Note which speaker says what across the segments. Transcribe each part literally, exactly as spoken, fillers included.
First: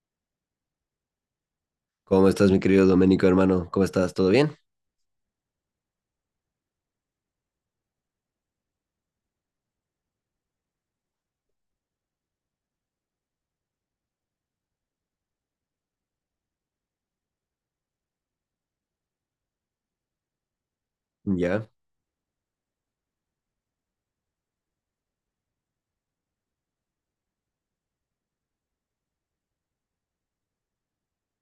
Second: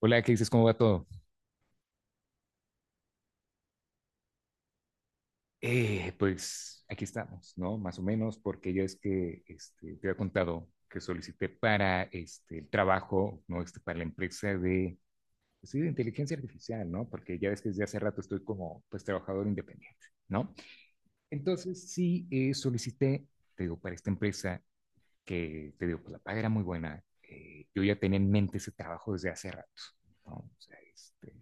Speaker 1: Hola, ¿qué dices? ¿Cómo va todo?
Speaker 2: ¿Cómo estás, mi querido Doménico, hermano? ¿Cómo estás? ¿Todo bien?
Speaker 1: Eh, pues aquí estamos, ¿no? Más o menos, porque ya es que este, te había contado que solicité para este, el trabajo, ¿no? Este, para la empresa de, pues, sí, de inteligencia artificial, ¿no? Porque ya ves que desde hace rato estoy como, pues, trabajador independiente, ¿no?
Speaker 2: Ya.
Speaker 1: Entonces, sí, eh, solicité, te digo, para esta empresa que, te digo, pues la paga era muy buena. eh, yo ya tenía en mente ese trabajo desde hace rato, ¿no? O sea, este,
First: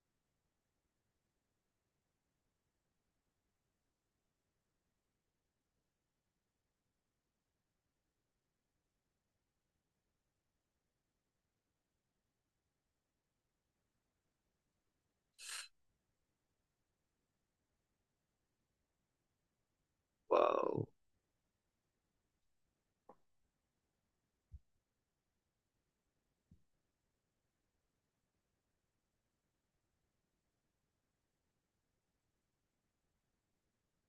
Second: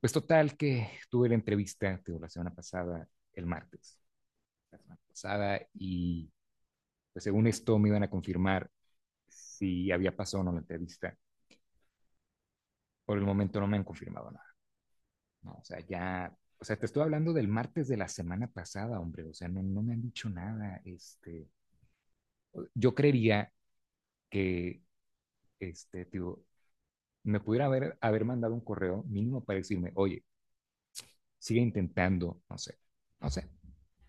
Speaker 1: Pues total que tuve la entrevista, te digo, la semana pasada, el martes, la semana pasada, y pues según esto me iban a confirmar si había pasado o no la entrevista. Por el momento no me han confirmado nada, ¿no? O sea, ya, o sea, te estoy hablando del martes de la semana pasada, hombre, o sea, no, no me han dicho nada,
Speaker 2: Wow.
Speaker 1: este, yo creería que, este, te digo, me pudiera haber, haber mandado un correo mínimo para decirme, oye, sigue intentando, no sé, no sé,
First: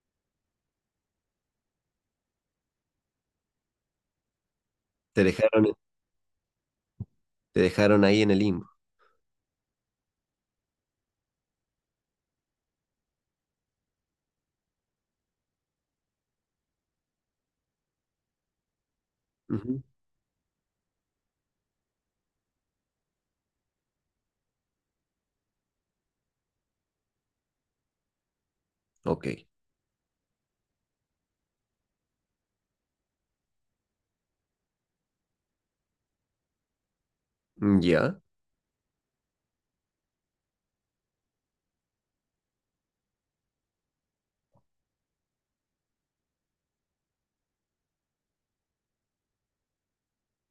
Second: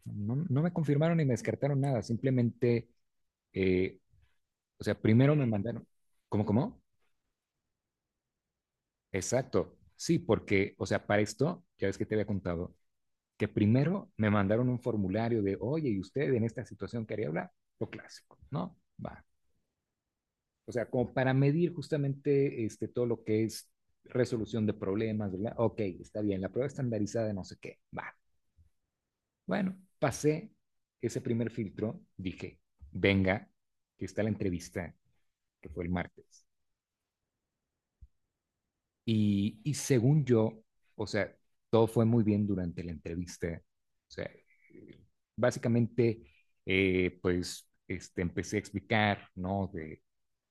Speaker 1: no, no no me confirmaron ni me descartaron nada, simplemente. Eh, o sea,
Speaker 2: Te
Speaker 1: primero me
Speaker 2: dejaron,
Speaker 1: mandaron, ¿cómo, cómo?
Speaker 2: te dejaron ahí en el limbo.
Speaker 1: Exacto, sí, porque, o sea, para esto, ya ves que te había contado, que primero me mandaron un formulario de, oye, ¿y usted en esta situación quería hablar? Lo clásico, ¿no? Va.
Speaker 2: Ujú.
Speaker 1: O sea, como para medir justamente este, todo lo que es resolución de problemas, ¿verdad? Ok, está bien, la prueba estandarizada, no sé qué, va.
Speaker 2: Ok.
Speaker 1: Bueno, pasé ese primer filtro, dije, venga, que está la entrevista, que fue el martes.
Speaker 2: Ya.
Speaker 1: Y, y según yo, o sea, todo fue muy bien durante la entrevista. O sea, eh, básicamente, eh, pues, este, empecé a explicar, ¿no? De,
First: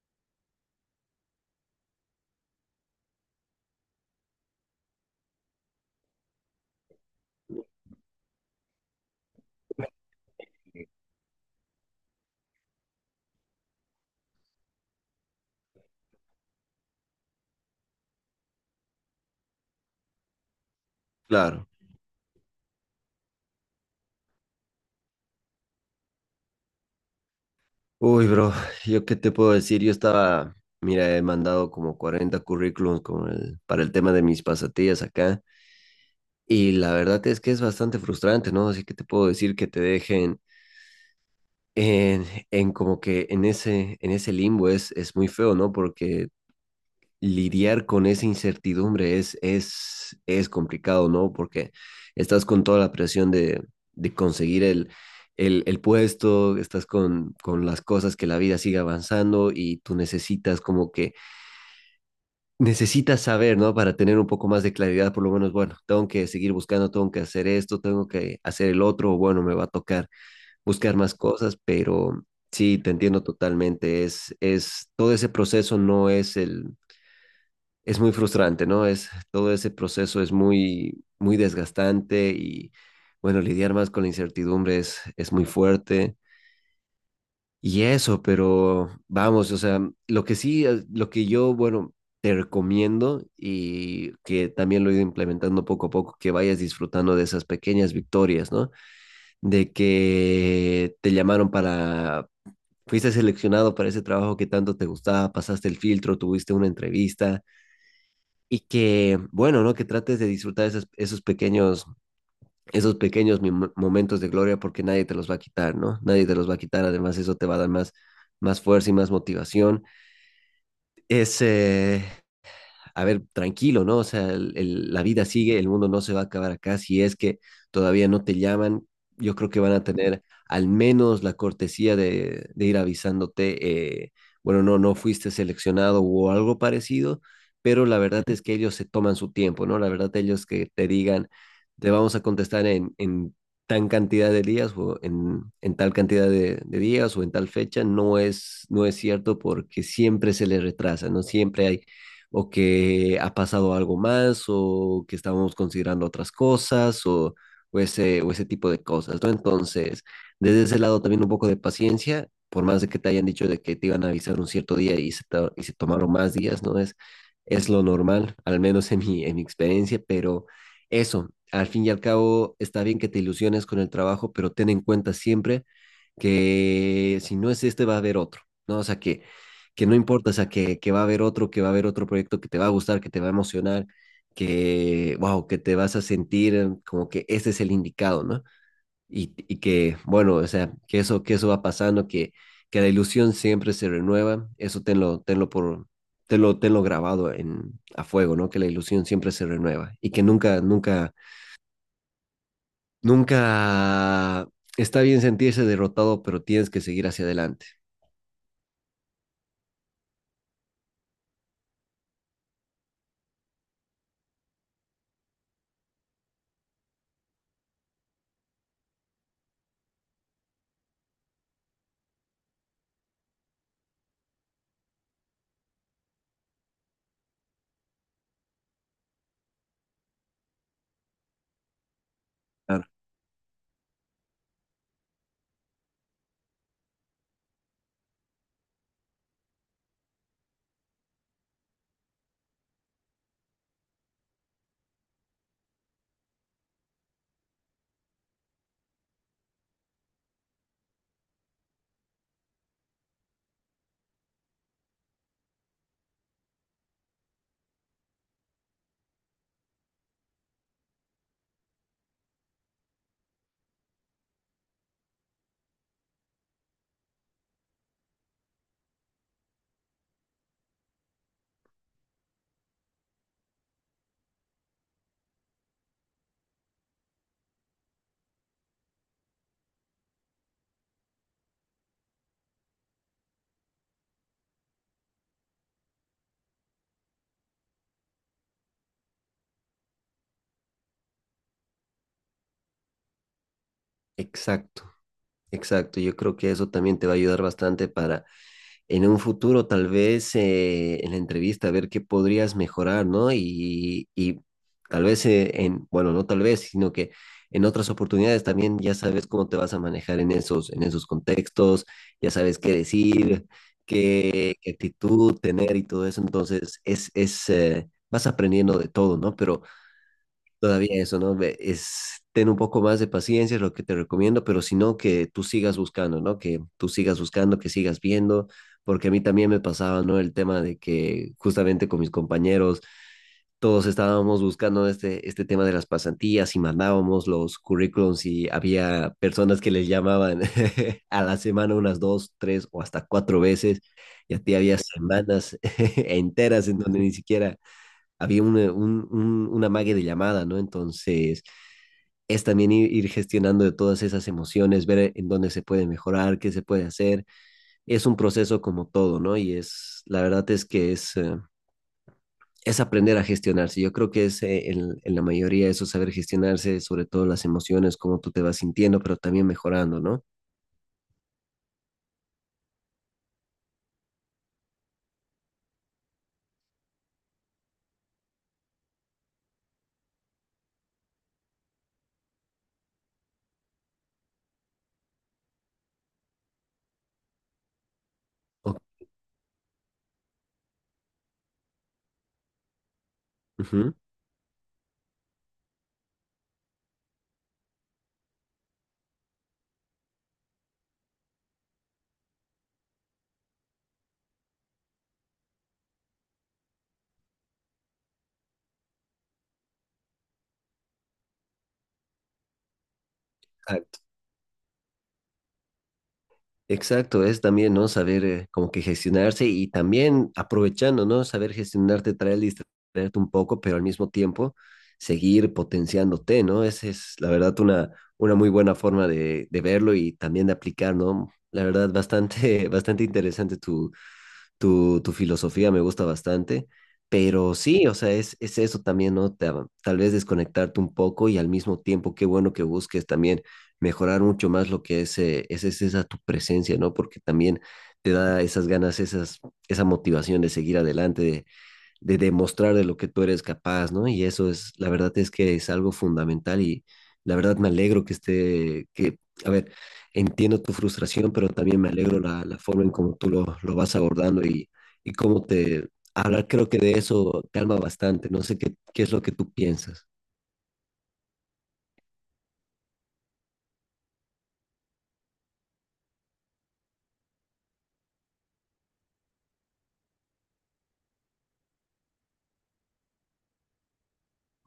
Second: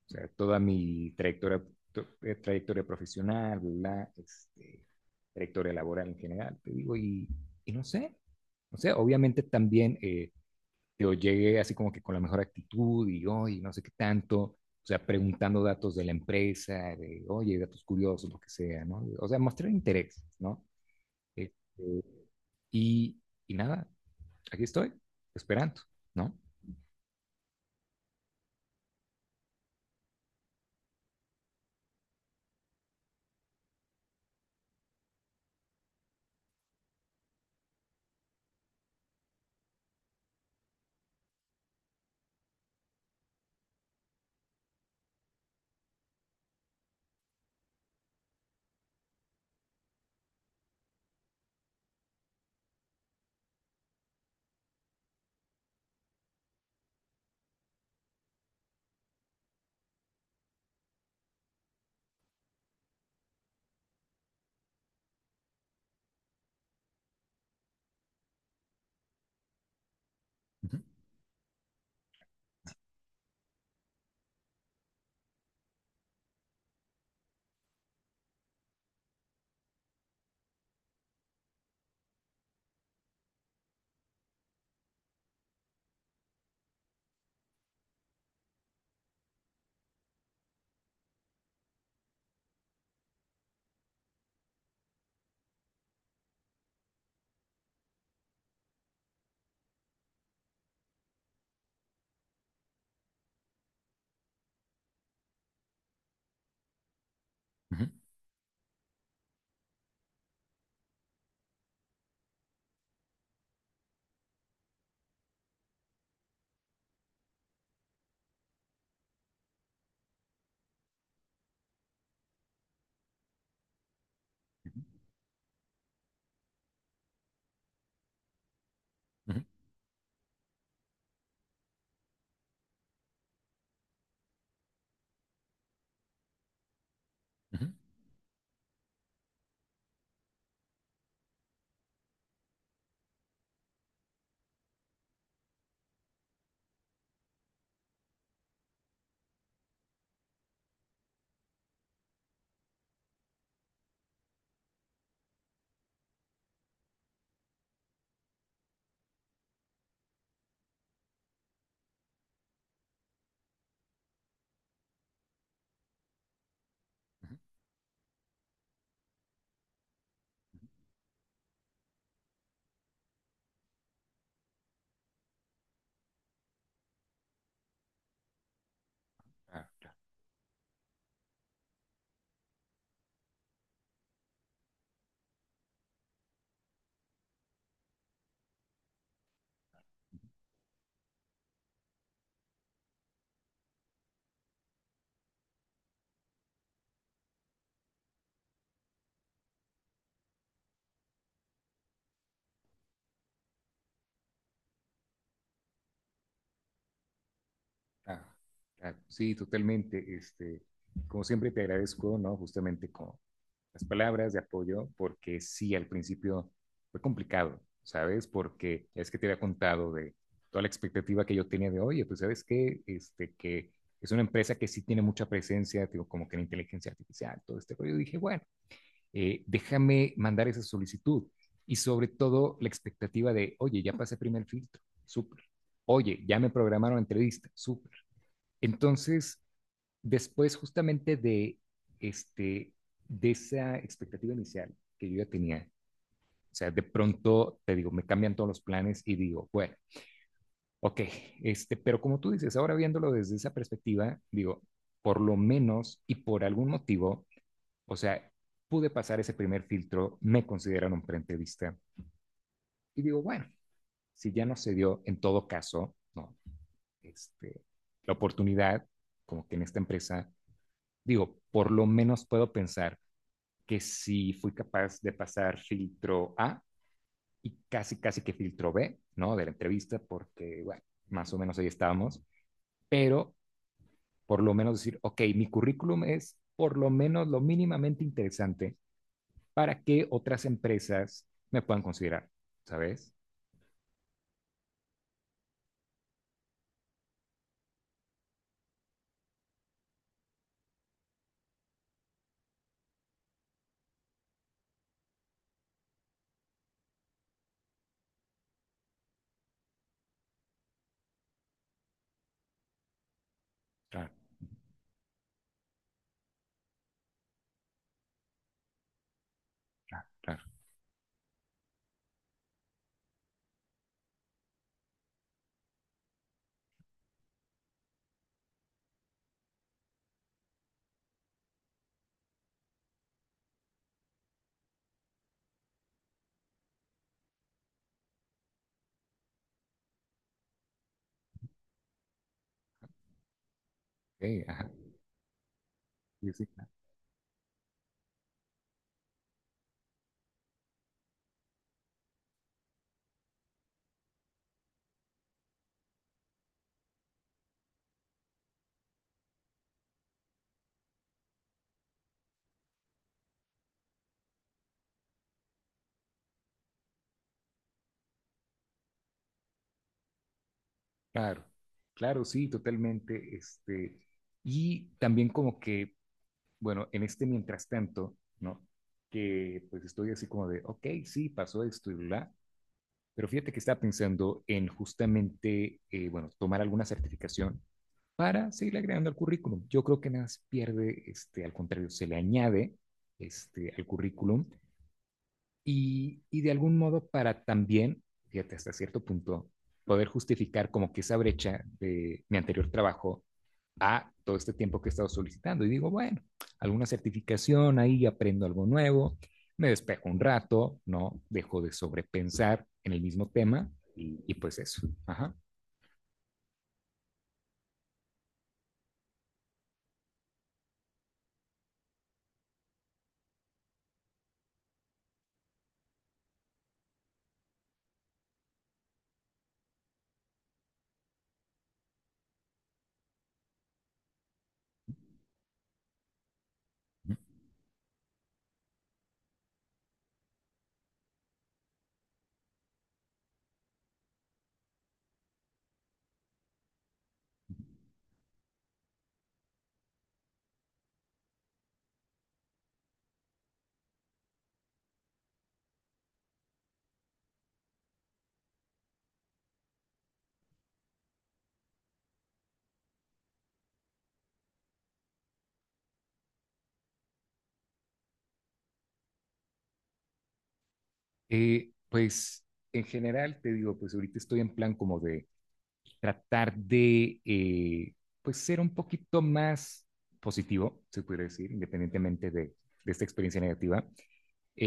Speaker 1: o sea, toda mi trayectoria, to- eh, trayectoria profesional, la trayectoria laboral en general, te digo, y, y no sé. O sea, obviamente también eh, yo llegué así como que con la mejor actitud y hoy no sé qué tanto, o sea, preguntando datos de la empresa, de oye, datos curiosos, lo que sea, ¿no? O sea, mostrar interés, ¿no? Este,
Speaker 2: Claro.
Speaker 1: y, y nada, aquí estoy, esperando, ¿no?
Speaker 2: Uy, bro, ¿yo qué te puedo decir? Yo estaba, mira, he mandado como cuarenta currículums con el- para el tema de mis pasatillas acá. Y la verdad es que es bastante frustrante, ¿no? Así que te puedo decir que te dejen en, en como que en ese, en ese limbo es, es muy feo, ¿no? Porque lidiar con esa incertidumbre es, es, es complicado, ¿no? Porque estás con toda la presión de, de conseguir el, el, el puesto, estás con, con las cosas, que la vida siga avanzando y tú necesitas como que, necesitas saber, ¿no? Para tener un poco más de claridad, por lo menos, bueno, tengo que seguir buscando, tengo que hacer esto, tengo que hacer el otro, o bueno, me va a tocar
Speaker 1: Ujú,
Speaker 2: buscar más cosas, pero... Sí, te entiendo totalmente. Es, es, todo ese proceso no es el, es muy frustrante, ¿no? Es, todo ese proceso es muy, muy desgastante y, bueno, lidiar más con la incertidumbre es, es muy fuerte. Y eso, pero vamos, o sea, lo que sí, eh, lo que yo, bueno, te recomiendo y que también lo he ido implementando poco a poco, que vayas disfrutando de esas pequeñas victorias, ¿no? De que te llamaron para, fuiste seleccionado para ese trabajo que tanto te gustaba, pasaste el filtro, tuviste una entrevista,
Speaker 1: ujú,
Speaker 2: y que, bueno, ¿no? Que trates de disfrutar esos, esos pequeños, esos pequeños mom- momentos de gloria porque nadie te los va a quitar, ¿no? Nadie te los va a quitar, además eso te va a dar más, más fuerza y más motivación. Es, eh, a ver, tranquilo, ¿no? O sea, el- el- la vida sigue, el mundo no se va a acabar acá. Si es que todavía no te llaman, yo
Speaker 1: ujú,
Speaker 2: creo que van a tener al menos la cortesía de, de ir avisándote, eh, bueno, no, no fuiste seleccionado o algo parecido,
Speaker 1: ujú.
Speaker 2: pero la verdad es que ellos se toman su tiempo, ¿no? La verdad ellos que te digan, te vamos a contestar en, en tan cantidad de días o en, en tal cantidad de, de días o en tal fecha, no es, no es cierto porque siempre se les retrasa, ¿no? Siempre hay o que ha pasado algo más, o que estábamos considerando otras cosas, o, o ese, o ese tipo de cosas, ¿no? Entonces, desde ese lado también un poco de paciencia, por más de que te hayan dicho de que te iban a avisar un cierto día y se, to- y se tomaron más días, ¿no? Es, es lo normal, al menos en mi, en mi experiencia, pero eso, al fin y al cabo, está bien que te ilusiones con el trabajo, pero ten en cuenta siempre que si no es este va a haber otro, ¿no? O sea, que,
Speaker 1: Ah,
Speaker 2: que no importa, o sea, que, que va a haber otro, que va a haber otro proyecto que te va a gustar, que te va a emocionar, que, wow, que te vas a sentir como que este es el indicado, ¿no? Y, y que, bueno, o sea, que eso, que eso va pasando, que, que la ilusión siempre se renueva, eso tenlo, tenlo por... Tenlo, tenlo grabado en, a fuego, ¿no? Que la ilusión siempre se renueva y que nunca, nunca, nunca está bien sentirse derrotado, pero tienes que seguir hacia adelante.
Speaker 1: claro, claro. Sí, totalmente. Este, como siempre te agradezco, ¿no? Justamente con las palabras de apoyo, porque sí, al principio fue complicado, ¿sabes? Porque es que te había contado de toda la expectativa que yo tenía de, oye, pues sabes qué, este, que es una empresa que sí tiene mucha presencia, digo, como que en inteligencia artificial, todo este rollo. Dije, bueno, eh, déjame mandar esa solicitud. Y sobre todo la
Speaker 2: Ah,
Speaker 1: expectativa de, oye, ya pasé primer filtro, súper. Oye, ya me programaron entrevista, súper. Entonces, después justamente de, este, de esa expectativa inicial que yo ya tenía, o sea, de pronto, te digo, me cambian todos los planes y digo, bueno, ok, este, pero como tú dices, ahora viéndolo desde esa perspectiva, digo, por lo menos y por algún motivo, o sea, pude pasar ese primer filtro, me consideran un preentrevista y digo, bueno, si ya no se dio, en todo caso, no, este, la oportunidad, como que en esta empresa digo, por lo menos puedo pensar que si fui capaz de pasar filtro A y casi, casi que filtro B, ¿no? De la entrevista, porque, bueno, más o menos ahí estábamos, pero por lo menos decir, ok, mi currículum es por lo menos lo mínimamente interesante para que otras empresas me puedan considerar, ¿sabes?
Speaker 2: exacto, exacto. Yo creo que eso también te va a ayudar bastante para en un futuro, tal vez eh, en la entrevista, ver qué podrías mejorar, ¿no? Y, y tal vez eh, en, bueno, no tal vez, sino que en otras oportunidades también ya sabes cómo te vas a manejar en esos, en esos contextos, ya sabes qué decir,
Speaker 1: Claro,
Speaker 2: qué, qué actitud tener y todo eso. Entonces, es, es, eh, vas aprendiendo de todo, ¿no? Pero
Speaker 1: claro, claro.
Speaker 2: todavía eso, ¿no? Ve- Es, ten un poco más de paciencia, es lo que te recomiendo, pero si no, que tú sigas buscando, ¿no? Que tú sigas buscando, que sigas viendo, porque a mí también me pasaba, ¿no? El tema de que justamente con mis compañeros todos estábamos buscando este, este tema de las pasantías y mandábamos los currículums y había personas que les llamaban a la semana unas dos, tres o hasta cuatro veces y a
Speaker 1: Okay,
Speaker 2: ti
Speaker 1: ajá.
Speaker 2: había semanas
Speaker 1: Sí, sí,
Speaker 2: enteras en donde ni siquiera había una, un, un, una mague de llamada, ¿no? Entonces, es también ir, ir gestionando de todas esas emociones, ver eh, en dónde se puede mejorar, qué se puede hacer. Es un proceso como todo, ¿no? Y es, la verdad es que es, eh, es aprender a gestionarse. Yo creo que es eh, en, en la mayoría eso, saber gestionarse, sobre todo las emociones, cómo tú te vas sintiendo, pero también mejorando, ¿no?
Speaker 1: claro, claro, sí, totalmente. Este, y también como que, bueno, en este mientras tanto, ¿no? Que pues estoy así como de, ok, sí, pasó esto y bla, pero fíjate que estaba pensando en justamente, eh, bueno, tomar alguna certificación para
Speaker 2: O-
Speaker 1: seguir agregando al currículum. Yo creo que nada se pierde, este, al contrario, se le añade este, al
Speaker 2: Ujú.
Speaker 1: currículum y, y de algún modo para también, fíjate, hasta cierto punto, poder justificar como que esa brecha de mi anterior trabajo a todo este tiempo que he estado solicitando. Y digo, bueno, alguna certificación ahí, aprendo algo nuevo, me despejo un rato, ¿no? Dejo de sobrepensar en el mismo tema y, y pues eso. Ajá.
Speaker 2: Exacto, es también, ¿no? Saber eh, como que gestionarse y también aprovechando, ¿no? Saber gestionarte, traer, distraerte un poco, pero al mismo tiempo seguir potenciándote, ¿no? Esa es la verdad una, una muy buena forma de, de verlo y también de aplicar, ¿no? La verdad, bastante, bastante interesante tu, tu filosofía me gusta bastante, pero sí, o sea, es, es eso también, ¿no? Ta- tal vez desconectarte un poco y al mismo tiempo, qué bueno que busques también mejorar mucho más lo que es, eh, es, es esa tu presencia, ¿no? Porque también te da esas ganas, esas, esa motivación de seguir adelante, de demostrar de lo que tú eres capaz, ¿no? Y eso es, la verdad es que es algo fundamental y la verdad me alegro que esté, que, a ver, entiendo tu frustración, pero también me alegro la, la forma en cómo tú lo, lo vas abordando y, y cómo te, hablar creo que de eso calma bastante, no sé qué, qué es lo que tú piensas,
Speaker 1: Eh, pues en general te digo, pues ahorita estoy en plan como de tratar de, eh, pues ser un poquito más positivo, se puede decir, independientemente de, de esta experiencia negativa.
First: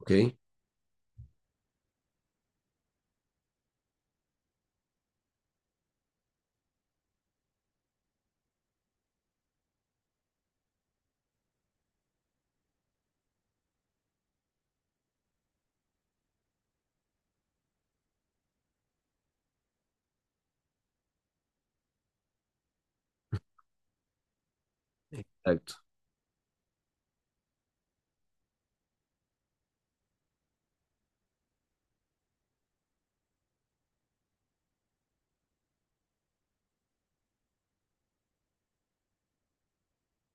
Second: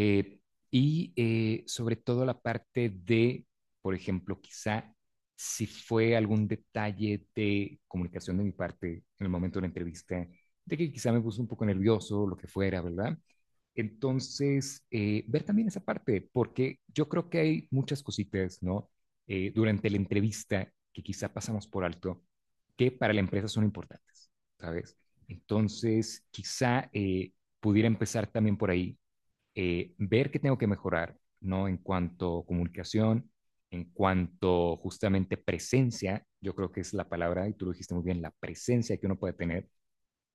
Speaker 2: ¿ok?
Speaker 1: y eh, sobre todo la parte de, por ejemplo, quizá si fue algún detalle de comunicación de mi parte en el momento de la entrevista, de que quizá me puso un poco nervioso, lo que fuera, ¿verdad? Entonces, eh, ver también esa parte, porque yo creo que hay muchas cositas, ¿no? Eh, durante la entrevista que quizá pasamos por alto, que para la empresa son importantes, ¿sabes?
Speaker 2: Exacto.
Speaker 1: Entonces, quizá eh, pudiera empezar también por ahí, eh, ver qué tengo que mejorar, ¿no? En cuanto a comunicación, en cuanto justamente presencia, yo creo que es la palabra, y tú lo dijiste muy bien, la presencia que uno puede tener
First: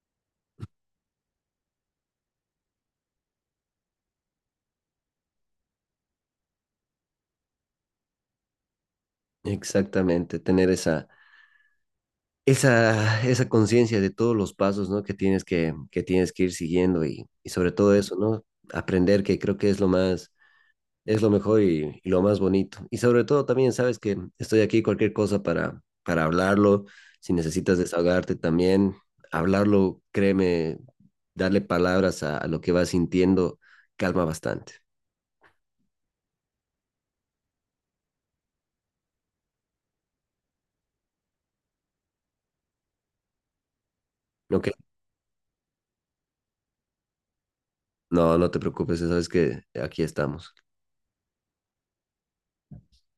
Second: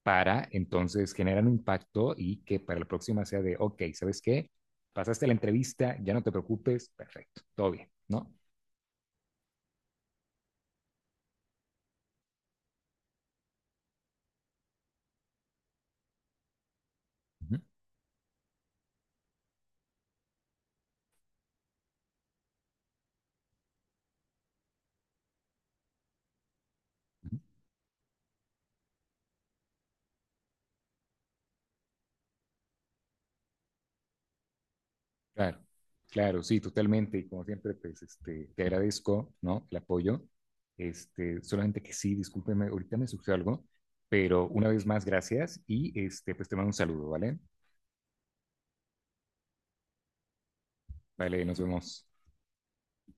Speaker 1: para entonces generar un impacto y que para la próxima sea de, ok, ¿sabes qué? Pasaste la entrevista, ya no te preocupes, perfecto, todo bien, ¿no?
Speaker 2: Exactamente, tener esa, esa, esa conciencia de todos los pasos, ¿no? Que tienes que, que, tienes que ir siguiendo y, y
Speaker 1: Uh -huh.
Speaker 2: sobre todo eso, ¿no? Aprender que creo que es lo más, es lo mejor y, y lo más bonito. Y sobre todo también sabes que estoy aquí cualquier cosa para, para hablarlo. Si necesitas desahogarte también, hablarlo, créeme, darle palabras a, a lo que vas sintiendo calma bastante.
Speaker 1: Claro, claro, sí, totalmente. Y como siempre, pues, este, te agradezco, ¿no? El apoyo. Este, solamente que sí, discúlpeme, ahorita me surgió algo, pero
Speaker 2: No,
Speaker 1: una
Speaker 2: que-
Speaker 1: vez más, gracias y este, pues te mando un saludo, ¿vale?
Speaker 2: no, no te preocupes, sabes que aquí estamos.
Speaker 1: Vale, nos vemos.